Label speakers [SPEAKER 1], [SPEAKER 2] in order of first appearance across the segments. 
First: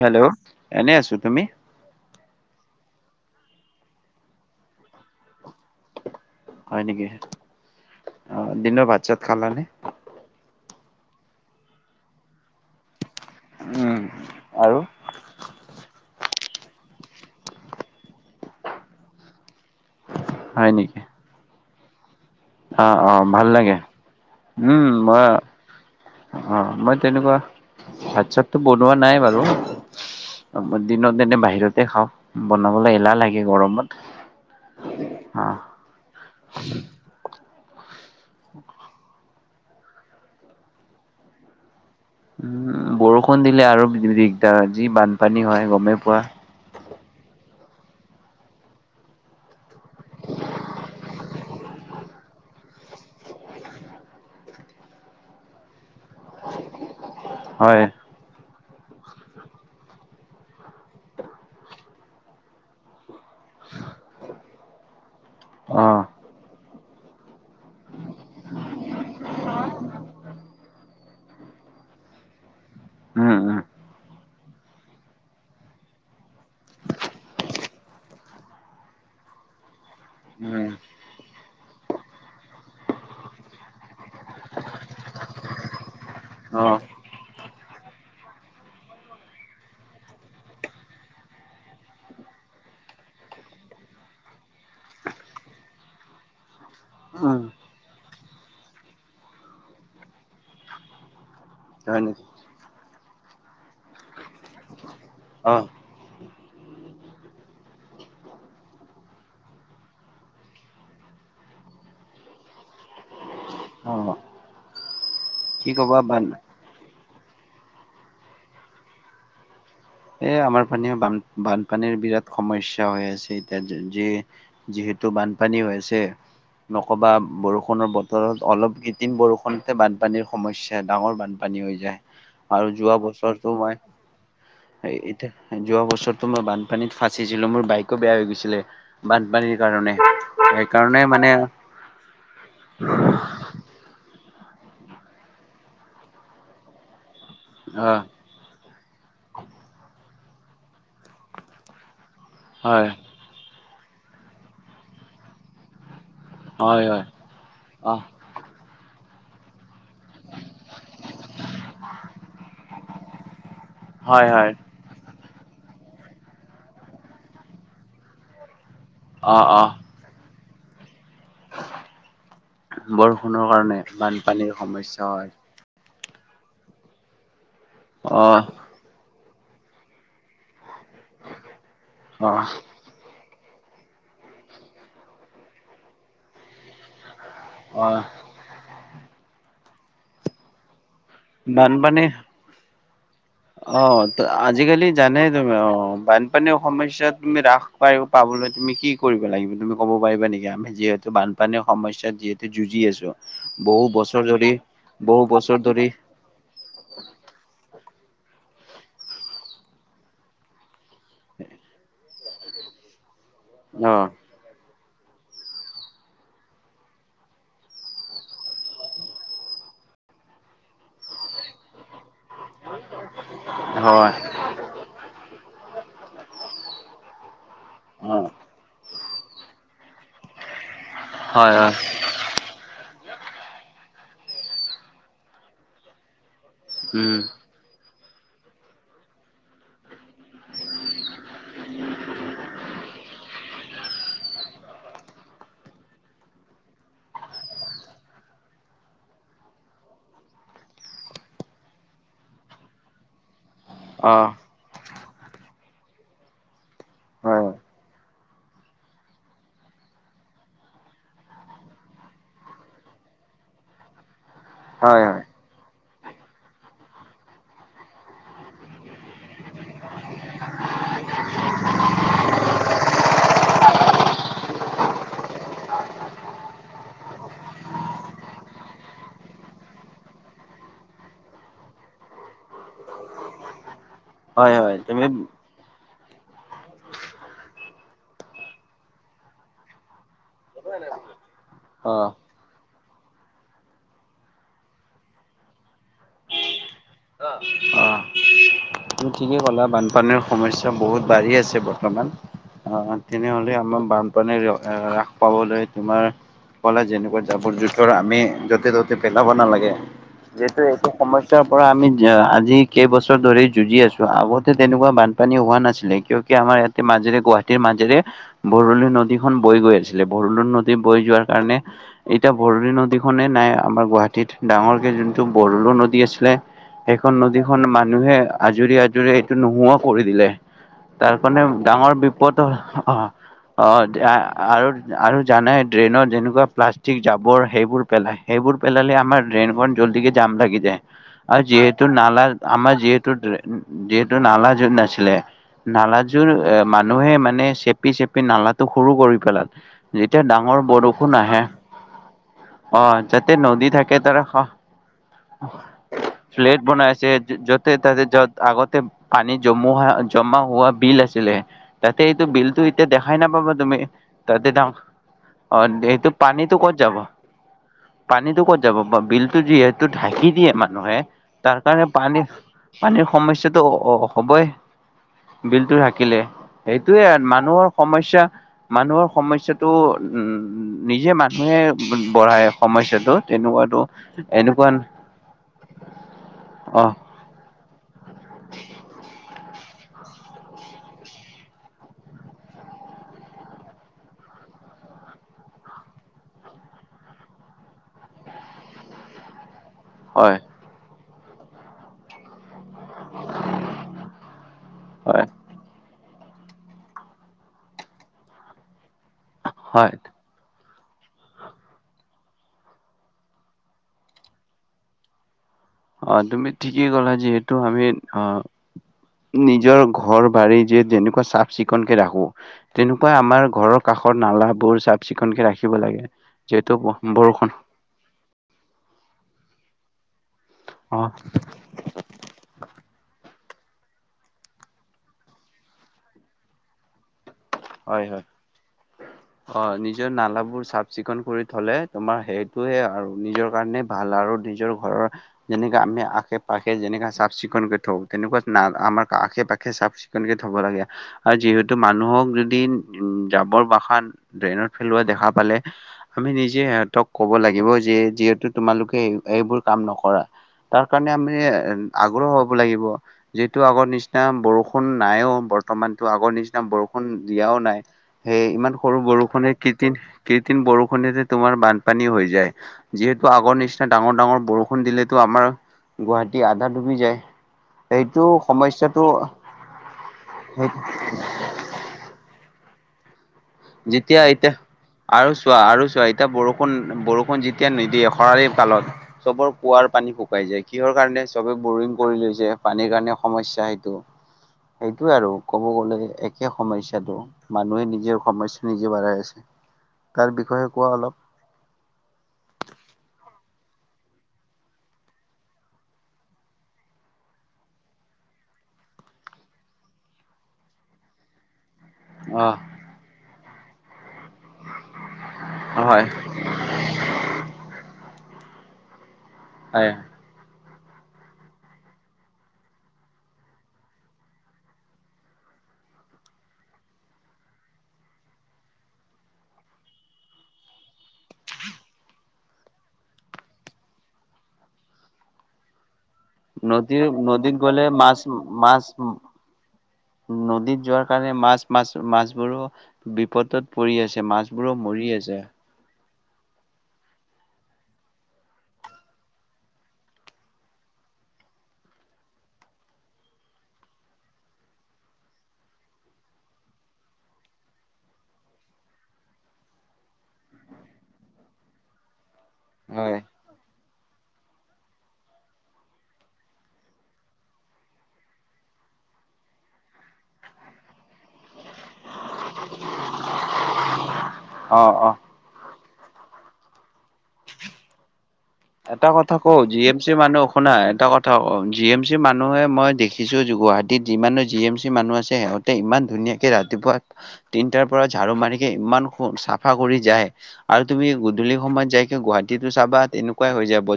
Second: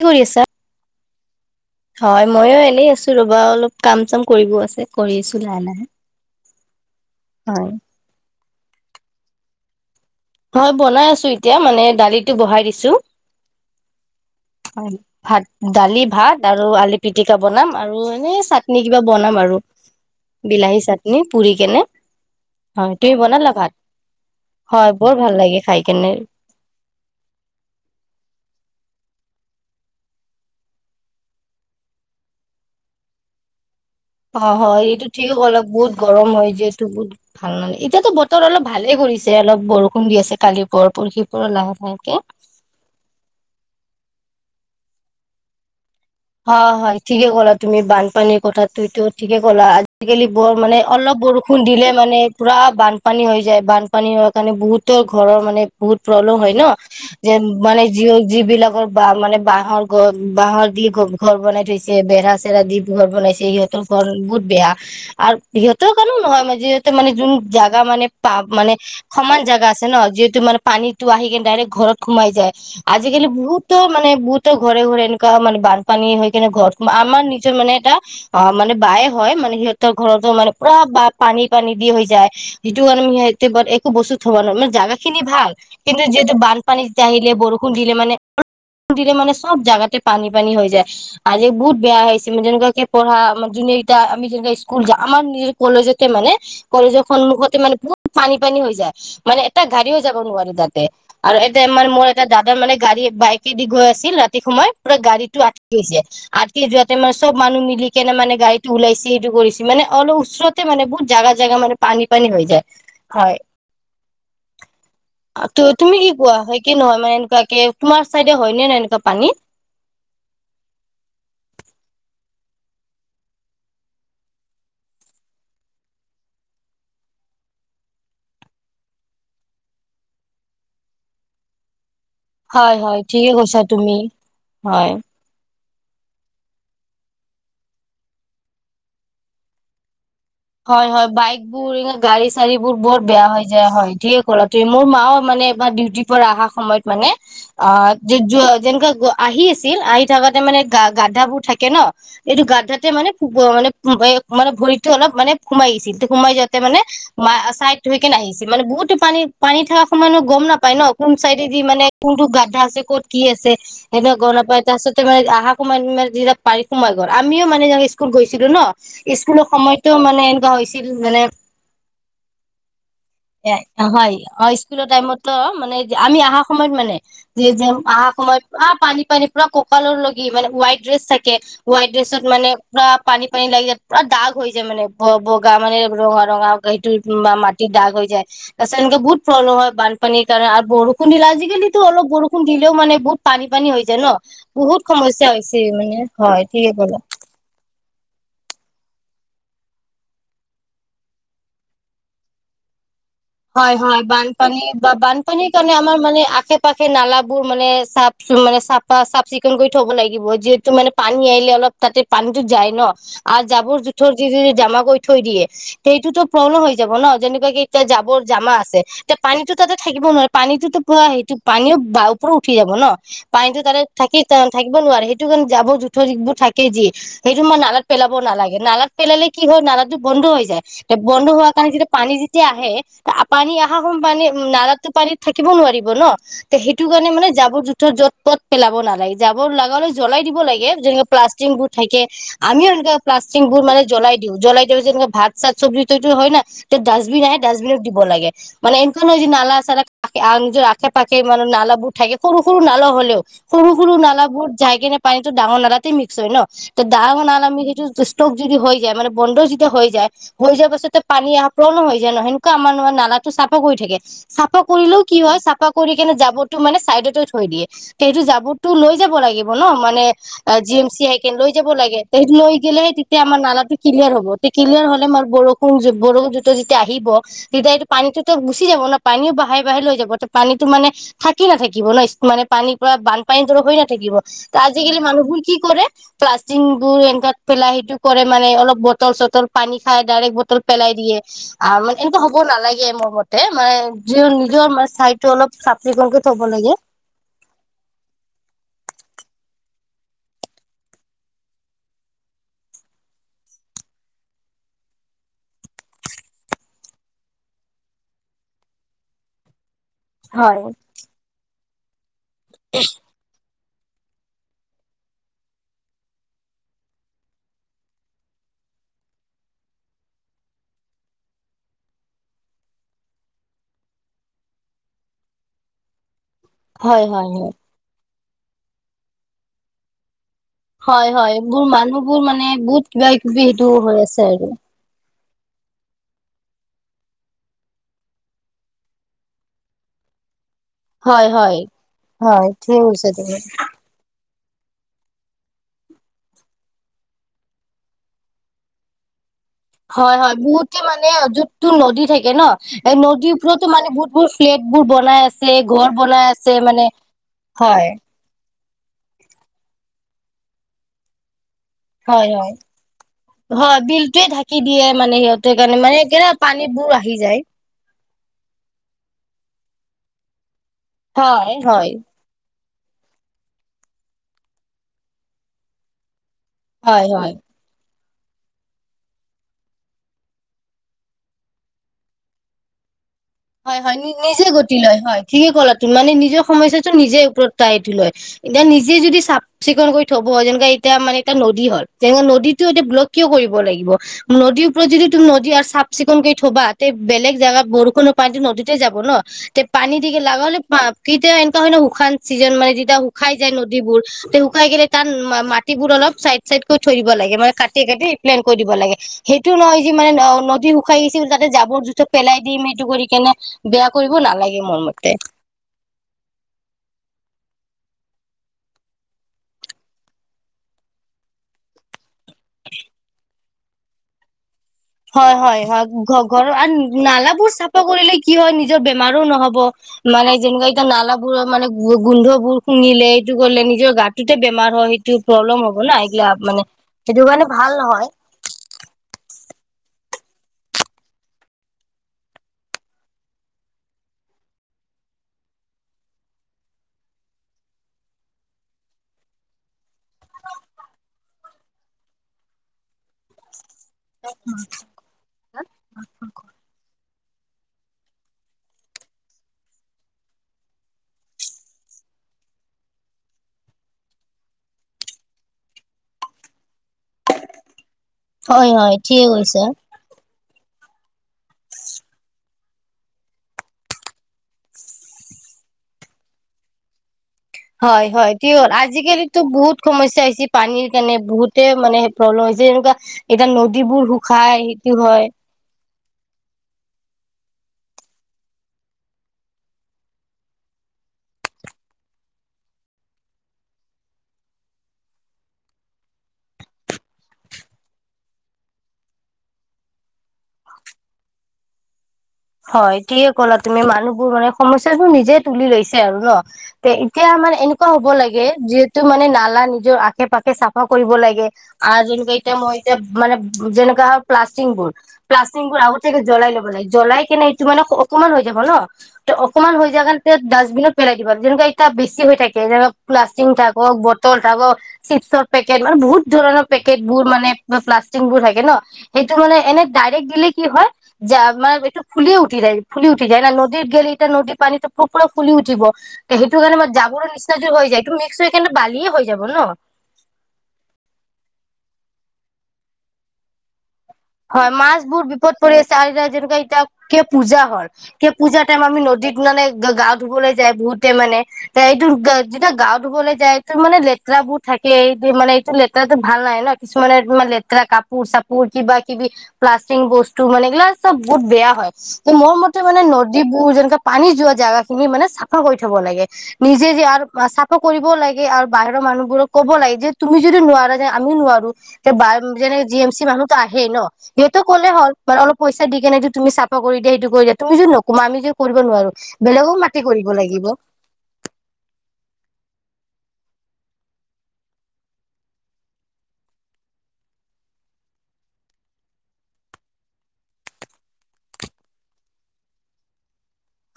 [SPEAKER 1] কি কৰি আছা?
[SPEAKER 2] এনেই আছোঁ। তুমি?
[SPEAKER 1] হয়। ময়ো এনেই আছো ৰবা অলপ কাম চাম কৰিবও আছে, কৰি আছোঁ লাহে লাহে।
[SPEAKER 2] হয় নেকি?
[SPEAKER 1] হয়।
[SPEAKER 2] অ'! দিনৰ ভাত চাত খালা নে?
[SPEAKER 1] হয় বনাই আছোঁ এতিয়া। মানে, দালিটো বহাই দিছোঁ।
[SPEAKER 2] উম আৰু
[SPEAKER 1] ভাত, দালি ভাত। আৰু আলু পিটিকা বনাম আৰু এনে চাটনি কিবা বনাম আৰু।
[SPEAKER 2] হয়
[SPEAKER 1] বিলাহী
[SPEAKER 2] নেকি
[SPEAKER 1] চাটনি পুৰি কেনে
[SPEAKER 2] অ
[SPEAKER 1] হয়,
[SPEAKER 2] অ
[SPEAKER 1] তুমি
[SPEAKER 2] ভাল
[SPEAKER 1] বনালা ভাত?
[SPEAKER 2] লাগে উম
[SPEAKER 1] হয়! বৰ
[SPEAKER 2] মই,
[SPEAKER 1] ভাল লাগে খাই কেনে
[SPEAKER 2] অ'! মই তেনেকুৱা ভাত চাতটো বনোৱা নাই বাৰু। দিনত দিনে বাহিৰতে খাওঁ বনাবলৈ এলাহ লাগে গৰমত।
[SPEAKER 1] অঁ হয় এইটো ঠিক
[SPEAKER 2] অ
[SPEAKER 1] হল বহুত গৰম হয় যিহেতটো বহুত। ভাল লাগে। এয়াতে বতৰ অলপ ভালে কৰিছে? যে অলপ বৰষুণ দি আছে কালি পোৰ পুৰহি পুৰা লাহে লাহেকে।
[SPEAKER 2] উম বৰষুণ দিলে আৰু দিগদাৰ যি বানপানী হয় গমে।
[SPEAKER 1] হয় হয় ঠিকে ক'লা তুমি বানপানীৰ কথাটোতো ঠিকে ক'লা আজিকালি বৰ মানে অলপ বৰষুণ দিলে মানে পুৰা বানপানী হৈ যায় বানপানী হয় কাৰণে বহুতৰ ঘৰৰ মানে বহুত প্ৰব্লেম হয় ন। যে মানে
[SPEAKER 2] হয়
[SPEAKER 1] যি যিবিলাক? ৰ ব মানে বাঁহৰ গ বাঁহৰ দি। ঘৰ বনাই থৈছে বেৰা চেৰা দি ঘৰ বনাইছে সিহঁতৰ ঘৰ বহুত বেয়া। আৰু
[SPEAKER 2] অ
[SPEAKER 1] সহতৰ ৰু কণো নহয় মই যে। মানে যোন জোগা মানে প মানে সমান জাগা আছে ন যিহেতু মানে পানী। টো আহি কিনে ডাইৰেক্ট ঘৰত সোমাই যায় আজিকালি
[SPEAKER 2] উম উম
[SPEAKER 1] বহুতো মানে বহুত। ঘৰে ঘৰে এনেকৈ মানে বান পানী হৈ কিনে ঘৰত আমাৰ নিজৰ মানে এটা অঁ মানে বায়ে হয় মানে সিহঁতৰ ঘৰতো মানে
[SPEAKER 2] উম
[SPEAKER 1] পুৰা পানী পানী দি হৈ যায় সেইটো কাৰি সিহঁতে একো বস্তু থ'ব নোৱাৰো মানে জাগা খিনি ভাল কিন্তু যিহেতু
[SPEAKER 2] অ
[SPEAKER 1] বানপানী আহিলে বৰষুণ দিলে মানে দিলে মানে চব জেগাতে পানী পানী হৈ যায়। আজি বহুত বেয়া আহছে মানে যেনেকুৱাকৈ পঢ়ানে যোনেকেইটা আমি যেনে স্কুল যাওঁ আমাৰ নিজৰ কলেজতে মানে কলেজৰ
[SPEAKER 2] উম
[SPEAKER 1] সন্মুখতে মানে বহুত পানী পানী হৈ যায় মানে এটা গাড়ীও যাব নোৱাৰে তাতে। আৰু এতিয়া আমাৰ
[SPEAKER 2] হয়
[SPEAKER 1] মোৰ
[SPEAKER 2] নেকি
[SPEAKER 1] এটা দাদা মানে গাড়ীয়ে বাইকে দি গৈ আছিল ৰাতি সময়ত পুৰা গাড়ীতটো
[SPEAKER 2] অ
[SPEAKER 1] আকে যোৱাতে মানে চব মানুহ মিলি কেনে মানে গাড়ীটো ওলাইছে সটো কৰিছে মানে অলপ ওচৰতে মানে বহুত জেগা জেগা মানে পানী পানী হৈ যায় হয়।
[SPEAKER 2] অ
[SPEAKER 1] তুমি
[SPEAKER 2] ক'বা
[SPEAKER 1] কি
[SPEAKER 2] বান
[SPEAKER 1] কোৱা হয় কি নহয় মানে তোমাৰ চাইডে হয়নে নে এনেকুৱা পানী
[SPEAKER 2] এ আমাৰ পানী বান বানপানীৰ বিৰাট সমস্যা হৈ আছে এতিয়া য যিহেতু বানপানী হৈ আছে নকবা বৰষুণৰ বতৰত অলপ ক্ৰিম বৰষুণতে বানপানীৰ সমস্যাৰ ডাঙৰ বানপানী হৈ যায়। আৰু
[SPEAKER 1] হয় হয় ঠিকে কৈছা তুমি। হয়।
[SPEAKER 2] এতি যোৱা বছৰো মই বানপানীত ফচিছিলো মোৰ বাইকো বেয়া হৈ গৈছিলে বানপানীৰ কাৰণে।
[SPEAKER 1] হয়
[SPEAKER 2] সেইকাৰণে
[SPEAKER 1] হয়
[SPEAKER 2] মানে
[SPEAKER 1] বাইক বোৰ এ গাড়ী চাৰী বোৰ বৰ বেয়া হৈ যায় হয় ঠিক আছে। সকলোতে মোৰ মা মানে বা ডিউটিৰ পৰা অহা সময়ত মানে
[SPEAKER 2] অ
[SPEAKER 1] অঁ যেনেকুৱা আহি আছিল আহি। থাকাতে মানে গা গাতবোৰ থাকে ন। এইটো গা
[SPEAKER 2] হয়
[SPEAKER 1] ততে মানে মানে। মানে ভৰিটো অলপ। মানে সোমাই আহিছিল সোমাই যাওঁতে মানে
[SPEAKER 2] হয় হয়
[SPEAKER 1] ম চাইড থৈ
[SPEAKER 2] অ
[SPEAKER 1] কেনে আহিছিল মানে বহুতো। পানী পানী থকা সময়নো গম নাপায় ন কোন চাইডেদি মানে কোনটো গাদ্ধা আছে ক'ত কি আছে সেইতাক
[SPEAKER 2] হয়
[SPEAKER 1] গম
[SPEAKER 2] হয়
[SPEAKER 1] নাপায় তাৰ সতে মানে। আহ কোমাইতি পাৰি সোমাই ঘৰ আমিও মানে স্কুল গৈছিলো ন।
[SPEAKER 2] অ
[SPEAKER 1] স্কুলৰ
[SPEAKER 2] অ
[SPEAKER 1] সময়ত মানে এনেকুৱা হৈছিল। উ মানে
[SPEAKER 2] বৰষুণৰ
[SPEAKER 1] এ
[SPEAKER 2] কাৰণে
[SPEAKER 1] হয় অ
[SPEAKER 2] বানপানীৰ
[SPEAKER 1] স্কুলৰ
[SPEAKER 2] সমস্যা হয়
[SPEAKER 1] টাইমতো মানে। আমি অহা সময়ত মানে। যে যে আহক
[SPEAKER 2] অ
[SPEAKER 1] মই আহ পানী পানী। পুৰা কঁকালৰ লগি মানে হোৱাইট ড্ৰেছ থাকে হোৱাইট ড্ৰেছত
[SPEAKER 2] অ
[SPEAKER 1] মানে পু পানী পানী লাগি যায় পুৰা দাগ হৈছে যে মানে বগা মানে ৰঙা ৰঙা সেইটো বা মাটিৰ
[SPEAKER 2] অ
[SPEAKER 1] দাগ হৈ যায় তেনেকে বহুত প্ৰব্লেম হয় বানপানীৰ দ্বাৰা আগবা খুন্দিলে আজিকালিত
[SPEAKER 2] বানপানী
[SPEAKER 1] অলপ বৰষুণ দিলেও মানে বহুত পানী পানী হৈ যায়
[SPEAKER 2] অ'
[SPEAKER 1] ন,
[SPEAKER 2] আজিকালি
[SPEAKER 1] বহুত
[SPEAKER 2] জানাই
[SPEAKER 1] সমস্যা
[SPEAKER 2] তুমি
[SPEAKER 1] হৈছে
[SPEAKER 2] অ'
[SPEAKER 1] মানে হয়
[SPEAKER 2] বানপানীৰ
[SPEAKER 1] ঠিকে ক'লা।
[SPEAKER 2] সমস্যা তুমি হ্ৰাস পাবলৈ তুমি কি কৰিব লাগিব, তুমি ক'ব পাৰিবা নেকি আমি যিহেতু বানপানীৰ সমস্যাত যিহেতু যুঁজি আছো।
[SPEAKER 1] হয়
[SPEAKER 2] বহু
[SPEAKER 1] হয়
[SPEAKER 2] বছৰ ধৰি
[SPEAKER 1] বানপানী বা
[SPEAKER 2] বহু
[SPEAKER 1] বানপানীৰ
[SPEAKER 2] বছৰ
[SPEAKER 1] কাৰণে
[SPEAKER 2] ধৰি
[SPEAKER 1] আমাৰ মানে আশে পাশে নালাবোৰ মানে চ মানে চাফা চাফ চিকুণ কৰি থব লাগিব যিহেতু মানে পানী আহিলে অলপ তাতে পানীতো যায় ন আৰু জাবৰ
[SPEAKER 2] অ'
[SPEAKER 1] জোথৰ যি যি জমা কৰি থৈ দিয়ে তে এইটোতো প্ৰব্লেম হৈ যাব ন যেনেকুৱা কি এতিয়া জাব ৰ জমা আছে, এতিয়া পানীতো তাতে থাকিব নোৱাৰে পানীতোতো পুৰা সেইটো পানীও উঠি যাব ন, পানীটো তাৰে
[SPEAKER 2] হয়
[SPEAKER 1] থাকি থাকিব নোৱাৰে সেইটো কাৰণে জাবৰ জো টোৰ এইবোৰ থাকে যিয়ে এ ই নালাত পেলাব
[SPEAKER 2] অ'
[SPEAKER 1] নালাগে নালাত পেলালে কি হয়, নালাটো বন্ধ হৈ যায় তে বন্ধ হোৱাৰ
[SPEAKER 2] হয়
[SPEAKER 1] কাৰণে
[SPEAKER 2] হয়
[SPEAKER 1] যেতিয়া পানী যেতিয়া আহে পানী আহা সম পানী নালাতো পানীত থাকিব নোৱাৰিব ন। তে সেইটো কাৰণে
[SPEAKER 2] উম
[SPEAKER 1] মানে জাবৰ জোথৰ য'ত পত পেলাব নালাগে, জাবৰ লগালে জ্বলাই দিব লাগে যেনে প্লাষ্টিক বোৰ থাকে আমিও এনে প্লাষ্টিক বোৰ মানে জ্বলাই দিওঁ, জ্বলাই দিও যেনেকে ভাত চাত চবজিটো হয় না তে ডাষ্টবিন আহে ডাষ্টবিনত দিব লাগে, মানে এনেকোৱা নহয় যে নালা চালা নিজৰ আশে পাশে মানে নালাবোৰ থাকে সৰু সৰু নালা হলেও সৰু সৰু নালা
[SPEAKER 2] অ'
[SPEAKER 1] বোৰ যায়গে নে পানীটো ডাঙৰ নালাতেই মিক্স হয় ন, ডাঙৰ নাল
[SPEAKER 2] হয়
[SPEAKER 1] আমি সেইটো ষ্টক যদি হৈ যায় মানে বন্ধ যেতিয়া হৈ যায়, হৈ যোৱাৰ পাছত পানী অহা পৰণো হৈ যায়, ন আমাৰ নালাটো চাফা কৰি থাকে, চাফা কৰিলেও কি হয়, চাফা কৰি কেনে জাবৰটো মানে চাইডতে থৈ দিয়ে, তেটো জাবৰটো লৈ যাব লাগিব ন মানে জি এম চি হ কে লৈ যাব লাগে লৈ গেলেহে তেতিয়া আমাৰ নালাটো ক্লিয়াৰ হ'ব, তে ক্লিয়াৰ হ'লে আমাৰ বৰষুণ বৰু জোত যেতিয়া আহিব- তেতিয়া এইটো পানীতোতো গুচি যাব ন, পানীও বাহে বাহে লৈ যাব, ত পানীতো মানে থাকি নাথাকিব ন মানে পানীৰ পৰা বানপানী দৰেই হৈ নাথাকিব, ত
[SPEAKER 2] হয় হয়
[SPEAKER 1] আজিকালি
[SPEAKER 2] তুমি
[SPEAKER 1] মানুহবোৰ কি কৰে প্লাষ্টিক বোৰ এনেকুৱাত পেলাই সেইটো কৰে মানে অলপ বটল চটল পানী খাই ডাইৰেক্ট বটল পেলাই দিয়ে আহ মান
[SPEAKER 2] অ'
[SPEAKER 1] এনেকা হ'ব নালাগে মোৰ মতে, মানে নিজৰ চাইটো অলপ চাফ চিকুণকে থব লাগে।
[SPEAKER 2] অ' তুমি ঠিকেই কলা বানপানীৰ সমস্যা বহুত বাঢ়ি আছে বৰ্তমান, আহ তেনেহলে আমাৰ বানপানীৰ হ্ৰাস পাবলৈ তোমাৰ কলা যেনেকুৱা জাবৰ জোথৰ আমি য'তে ত'তে পেলাব নালাগে।
[SPEAKER 1] হয়
[SPEAKER 2] যিহেতু এইটো সমস্যা পৰা আমি আজি কেইবছৰ ধৰি যুঁজি আছো, আগতে তেনেকুৱা বানপানী হোৱা নাছিলে, কিয় কি আমাৰ ইয়াতে মাজেৰে গুৱাহাটীৰ মাজেৰে বৰলী নদীখন বৈ গৈ আছিলে, বৰলো নদী বৈ যোৱাৰ কাৰণে এতিয়া ভৰলি নদীখনে নাই আমাৰ গুৱাহাটীত ডাঙৰকে যোনটো বৰলো নদী আছিলে
[SPEAKER 1] হয়
[SPEAKER 2] সেইখন
[SPEAKER 1] হয় হয়
[SPEAKER 2] নদীখন মানুহে আজৰি আজৰি এইটো নোহোৱাও কৰি দিলে।
[SPEAKER 1] হয়
[SPEAKER 2] তাৰ
[SPEAKER 1] হয়,
[SPEAKER 2] কাৰণে
[SPEAKER 1] মোৰ
[SPEAKER 2] ডাঙৰ
[SPEAKER 1] মানুহবোৰ
[SPEAKER 2] বিপদ
[SPEAKER 1] মানে বহুত
[SPEAKER 2] অ',
[SPEAKER 1] কিবা কিবি সেইটো
[SPEAKER 2] অ',
[SPEAKER 1] হৈ আছে আৰু।
[SPEAKER 2] জানাই ট্ৰেইনত যেনেকুৱা প্লাষ্টিক, জাবৰ সেইবোৰ পেলায়। সেইবোৰ পেলালে, আমাৰ ড্ৰেইনখন জল্দিকে জাম লাগি
[SPEAKER 1] হয়
[SPEAKER 2] আৰু
[SPEAKER 1] হয়
[SPEAKER 2] যিহেতু নালা
[SPEAKER 1] হয় ঠিক
[SPEAKER 2] আমাৰ যিহে
[SPEAKER 1] কৈছা তুমি
[SPEAKER 2] যিহেতু, নালা য'ত নাছিলে, নালাযোৰ মানুহে মানে চেপি চেপি নালাটো সৰু কৰি পেলালে।
[SPEAKER 1] হয়, হয়। বহুতে মানে, য'ততো নদী থাকে ন' এই
[SPEAKER 2] অ', যাতে
[SPEAKER 1] নদীৰ ওপৰতো
[SPEAKER 2] নদী
[SPEAKER 1] মানে,
[SPEAKER 2] থাকে
[SPEAKER 1] বহুত
[SPEAKER 2] তাৰ
[SPEAKER 1] ফ্লেট বোৰ বনাই আছে, ঘৰ বনাই আছে
[SPEAKER 2] ফ্লেট বনাই
[SPEAKER 1] মানে।
[SPEAKER 2] আছে য'তে
[SPEAKER 1] হয়
[SPEAKER 2] তাতে য'ত আগতে পানী জমা হোৱা বিল আছিলে। তাতে এইটো
[SPEAKER 1] হয়, হয়,
[SPEAKER 2] বিলটো এতিয়া দেখাই নাপাবা তুমি
[SPEAKER 1] হয়! বিলটোৱে
[SPEAKER 2] তাতে
[SPEAKER 1] ঢাকি
[SPEAKER 2] ডাঙ
[SPEAKER 1] দিয়ে মানে, সিহঁতে
[SPEAKER 2] অ
[SPEAKER 1] কাৰণে
[SPEAKER 2] এইটো
[SPEAKER 1] মানে,
[SPEAKER 2] পানীটো ক'ত
[SPEAKER 1] পানীবোৰ
[SPEAKER 2] যাব
[SPEAKER 1] আহি যায়।
[SPEAKER 2] পানীটো ক'ত যাব বা বিলটো যিহেতু ঢাকি দিয়ে মানে। নহয়।
[SPEAKER 1] হয়
[SPEAKER 2] তাৰ কাৰণ,
[SPEAKER 1] হয়
[SPEAKER 2] পানী পানীৰ সমস্যাটো হ'বই বিলটো থাকিলে। সেইটোৱে
[SPEAKER 1] হয় হয়।
[SPEAKER 2] মানুহৰ সম সমস্যা মানুহৰ সমস্যাটো উম, নিজে মানুহে বঢ়ায় সমস্যাটো। তেনেকুৱাতো
[SPEAKER 1] হয়, হয়। নি নিজে
[SPEAKER 2] এনেকুৱা
[SPEAKER 1] গতি লয়। হয়! ঠিকে ক'লা তুমি মানে, নিজৰ
[SPEAKER 2] অ
[SPEAKER 1] সমস্যাটো নিজে ওপৰত টাইটো লয়। এতিয়া নিজে, যদি চাফ চিকুণ কৰি থব যেনেকা এতিয়া মানে, এটা নদী হ'ল তেনে নদীতটো এতিয়া ব্লক কিয় কৰিব লাগিব? নদীৰ ওপৰত যদি তুমি নদী আৰু চাফ চিকুণ কৰি থ'বা তে বেলেগ জেগাত বৰষুণৰ [unintelligible] পানীটো নদীতে যাব ন'। পানী দি
[SPEAKER 2] হয়
[SPEAKER 1] লগালে পা কেতিয়া এনেকুৱা হয় ন'। শুকান চিজন মানে যি এতিয়া শুকাই যায় নদীবোৰ। তে শুকাই গেলে তাত
[SPEAKER 2] হয়
[SPEAKER 1] মাটিবোৰ অলপ চাইড, চাইড কৰি থৈ দিব লাগে। মানে, কাটি, কাটি প্লেন কৰি দিব লাগে। সেইটো নহয় যে
[SPEAKER 2] হয়
[SPEAKER 1] মানে, নদী খাই গৈছিল তাতে জাবৰ জোঠৰ পেলাই দিম, সেইটো কৰিম। বেয়া কৰিব নালাগে মোৰ মতে।
[SPEAKER 2] অ'! তুমি ঠিকেই ক'লা যিহেতু আমি, অ'! নিজৰ ঘৰ-বাৰী যে যেনেকুৱা চাফ চিকুণকে ৰাখো তেনেকুৱা আমাৰ ঘৰৰ কাষৰ নালা বোৰ
[SPEAKER 1] হয়, হয়, হয়। ঘ ঘৰৰ আৰু
[SPEAKER 2] বৰষুণ
[SPEAKER 1] নালাবোৰ চাফা কৰিলে কি হয় নিজৰ বেমাৰো নহ'ব। মানে, যেনেকুৱা এতিয়া
[SPEAKER 2] অ',
[SPEAKER 1] নালাবোৰৰ মানে গো গোন্ধ বোৰ শুঙিলে সেইটো গ'লে নিজৰ গাটোতে বেমাৰ হয়। সেইটো প্ৰব্লেম হ'ব না। এইগিলা মানে, সেইটো কাৰণে ভাল
[SPEAKER 2] হয়
[SPEAKER 1] নহয়।
[SPEAKER 2] হয়। অ'! নিজৰ নালাবোৰ চাফ -চিকুণ কৰি থ'লে, তোমাৰ সেইটোহে আৰু নিজৰ কাৰণে ভাল আৰু নিজৰ ঘৰৰ যেনেকা আমি আশে পাশে যেনেকা চাফ চিকুণ কৰি থওঁ। তেনেকুৱা আমাৰ আশে পাশে চাফ চি তেনেকে থ'ব লাগে আৰু যিহেতু টো মানুহক যদি [unintelligible] উম জাবৰ বাষা ড্ৰেইনত ফেলোৱা দেখা পালে আমি নিজে সেহঁতক ক'ব লাগিব যে যিহেতু তোমালোকে এইবোৰ কাম নকৰা তাৰ কাৰণে আমি আগ্ৰহ হ'ব লাগিব যিহেতু আগৰ নিচিনা বৰষুণ নাইও বৰ্তমানতো আগৰ নিচিনা বৰষুণ দিয়াও নাই। সেই
[SPEAKER 1] হয়
[SPEAKER 2] ইমান
[SPEAKER 1] হয়
[SPEAKER 2] সৰু
[SPEAKER 1] ঠিকে
[SPEAKER 2] বৰষুণে
[SPEAKER 1] কৈছা।
[SPEAKER 2] ক্ৰিটিন কৃত্ৰিম বৰষুণতে তোমাৰ বানপানী হৈ যায় যিহেতু আগৰ নিচিনা ডাঙৰ ডাঙৰ বৰষুণ দিলেতো আমাৰ গুৱাহাটী আধা ডুবি যায়।
[SPEAKER 1] হয়
[SPEAKER 2] সেইটো
[SPEAKER 1] হয় কি হ'ল
[SPEAKER 2] সমস্যাটো
[SPEAKER 1] আজিকালিতো বহুত সমস্যা হৈচি পানীৰ কাৰণে বহুতে মানে প্ৰব্লেম হৈছ যেনেকুৱা এতিয়া নদীবোৰ
[SPEAKER 2] যেতিয়া এতিয়া
[SPEAKER 1] শুখাই সেইটো হয়।
[SPEAKER 2] আৰু চোৱা আৰু চোৱা এতিয়া বৰষুণ বৰষুণ যেতিয়া নিদিয়ে খৰালি কালত চবৰ কোঁৱাৰ পানী শুকাই যায় কিহৰ কাৰণে চবে বৰিং কৰি লৈছে পানীৰ কাৰণে সমস্যা সেইটো সেইটোয়ে আৰু ক'ব গলে একে সমস্যাটো মানুহে নিজেও সমস্যা নিজে বাঢ়াই আছে তাৰ বিষয়ে কোৱা অলপ।
[SPEAKER 1] হয় ঠিকে ক'লা তুমি মানুহবোৰ মানে সমস্যাবোৰ নিজে তুলি লৈছে আৰু ন তে এতিয়া আমাৰ এনেকুৱা হ'ব লাগে যিহেতু মানে নালা নিজৰ আশে পাশে চাফা কৰিব লাগে। আ যোন কেইটা মই এতিয়া মানে যেনেকা প্লাষ্টিং বোৰ প্লাস্তিংবোৰ
[SPEAKER 2] অ হয়
[SPEAKER 1] আগতীয়াকে জ্বলাই ল'ব লাগে জ্বলাই [unintelligible] অকমান হৈ যাব ন। অকণমান হৈ
[SPEAKER 2] হয়।
[SPEAKER 1] যায় [unintelligible] ডাষ্টবিনত পেলাই দিব লাগে যেনেকুৱা এতিয়া বেছি হৈ থাকে যেনেক প্লাস্তিং থাকক বটল থাকক চিপছৰ পেকেট মানে বহুত ধৰণৰ পেকেট বোৰ মানে প্লাছতিংবোৰ থাকে ন সেইটো মানে এনে ডাইৰেক্ট দিলে কি হয় যে মানে এইটো ফুলি উঠি যায় ফুলি উঠি যায় না নদী গেলি এতিয়া নদীৰ পানীটো [unintelligible] ফুলি উঠিব। সেইটো কাৰণে মানে
[SPEAKER 2] নদীৰ
[SPEAKER 1] জাবৰৰ
[SPEAKER 2] নদীত
[SPEAKER 1] নিচিনা
[SPEAKER 2] গলে
[SPEAKER 1] হৈ যায় এইটো মিক্স হৈ কেনে
[SPEAKER 2] মাছ-মাছ
[SPEAKER 1] বালিয়ে হৈ যাব ন
[SPEAKER 2] নদীত যোৱাৰ কাৰণে মাছ মাছ-মাছ বোৰো বিপদত পৰি আছে
[SPEAKER 1] হয়
[SPEAKER 2] মাছবোৰো
[SPEAKER 1] মাছ
[SPEAKER 2] মৰি
[SPEAKER 1] বোৰ
[SPEAKER 2] আছে
[SPEAKER 1] বিপদ পৰি আছে। [unintelligible] যেনেকুৱা এতিয়া কিয় পূজা হল কিয় পূজা টাইম আমি নদীত মানে গা ধুবলৈ যায় বহুতে মানে এ এইটো যেতিয়া গা ধুবলৈ যায় এইটো মানে লেতেৰা বোৰ থাকে এই মানে এইটো লেতেৰাটো ভাল নাই ন কিছুমানে ত লেতেৰা কাপোৰ চাপোৰ কিবা কিবি প্লাছটিং বস্তু মানে এইগিলা চব বহুত বেয়া হয়। মোৰ মতে মানে
[SPEAKER 2] হয়
[SPEAKER 1] নদীবোৰ যেনেকা পানী যোৱা জোগা খিনি মানে চাফা কৰি থব লাগে নিজে যে আৰু চাফা কৰিবও লাগে আৰু বাহিৰৰ মানুহবোৰক ক'ব লাগে যে তুমি যদি নোৱাৰা যে আমিও নোৱাৰো এ জি এম চি মানুহতো আহিয়ে থাকে হেই ন হেইতো
[SPEAKER 2] অ
[SPEAKER 1] ক'লেই
[SPEAKER 2] অ
[SPEAKER 1] হ'ল মান অলপ পইচা হেতু দি কেনি যদি তুমি চাফা কৰি দিয়া সেইটো কৰি দিয়া তুমি যদি নকৰা আমি যদি নকৰো
[SPEAKER 2] এটা কথা কও জি এম চি মানুহ শুনা এটা কথা কও জি এম চি মানুহে মই দেখি িছো গুৱাহাটীত যিমানো জি এম চি মানুহ আছে সিহঁতে ইমান ধুনীয়াকে ৰাতিপুৱা তিনটাৰ পৰা ঝাাৰু মাৰিকে ইমান চাফা কৰি যায় আৰু তুমি গধূলি সময়ত যাইকে গুৱাহাটীতো চাবা তেনেকুৱা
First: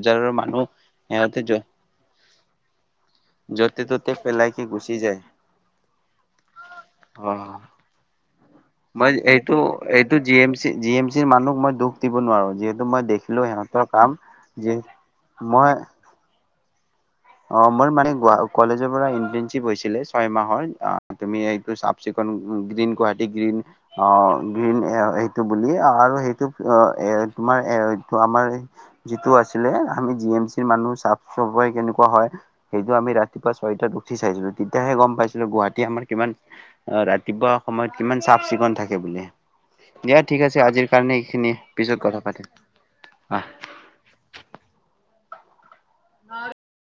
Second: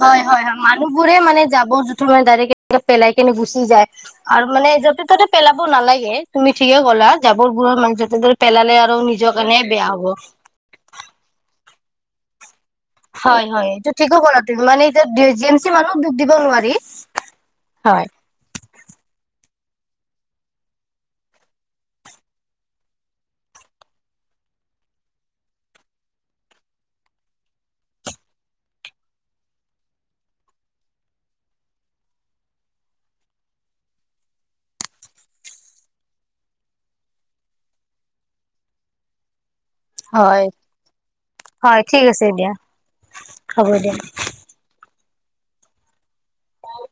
[SPEAKER 1] হয় হয় হয় মানুহবোৰে মানে জাবৰ জোথৰ মানে ডাইৰেক্ট পেলাই কিনে গুচি
[SPEAKER 2] য'তে
[SPEAKER 1] যায়
[SPEAKER 2] ত'তে
[SPEAKER 1] আৰু
[SPEAKER 2] পেলাই কি
[SPEAKER 1] মানে
[SPEAKER 2] গুচি
[SPEAKER 1] য'তে
[SPEAKER 2] যায়
[SPEAKER 1] ত'তে পেলাব নালাগে তুমি ঠিকে ক'লা
[SPEAKER 2] অ
[SPEAKER 1] জাবৰবোৰৰ মানে য'তে ত'তে তৰে
[SPEAKER 2] মই এইটো এইটো G M C G M চিৰ মানুহক মই দুষ দিব নোৱাৰো যিহেতু মই
[SPEAKER 1] হয়
[SPEAKER 2] দেখিলো
[SPEAKER 1] হয়
[SPEAKER 2] সিঁহতৰ
[SPEAKER 1] এইটো
[SPEAKER 2] কাম
[SPEAKER 1] ঠিকে ক'লা তুমি মানে এতিয়া জি এম চি
[SPEAKER 2] মই
[SPEAKER 1] মানুহক দুখ দিব নোৱাৰি
[SPEAKER 2] অ মোৰ
[SPEAKER 1] হয়
[SPEAKER 2] মানে কলেজৰ পৰা ইনটেনচিপ কি গৈছিলে ছয় মাহত তুমি এইটো চাফ চিকুন গ্ৰীণ গুৱাহাটী গ্ৰীণ অ গ্ৰীণ এ সেইটো বুলি আৰু সেইটো এ তোমাৰ এটো আমাৰ যিটো আছিলে আমি জি এম চিৰ মানুহ চাফ চফাই কেনেকুৱা হয় সেইটো আমি ৰাতিপুৱা ছয়তো উঠি চাইছিলো তেতিয়াহে গম পাইছিলো গুৱাহাটী আমাৰ কিমান ৰাতিপুৱা সময়ত কিমান চাফ চিকুণ থাকে বুলি দিয়া ঠিক
[SPEAKER 1] হয়
[SPEAKER 2] আছে আজিৰ কাৰণে এইখিনি
[SPEAKER 1] হয়
[SPEAKER 2] পিছত
[SPEAKER 1] ঠিক
[SPEAKER 2] কথা
[SPEAKER 1] আছে দিয়া
[SPEAKER 2] পাতিম
[SPEAKER 1] হ'ব দিয়া
[SPEAKER 2] আঁহ অঁ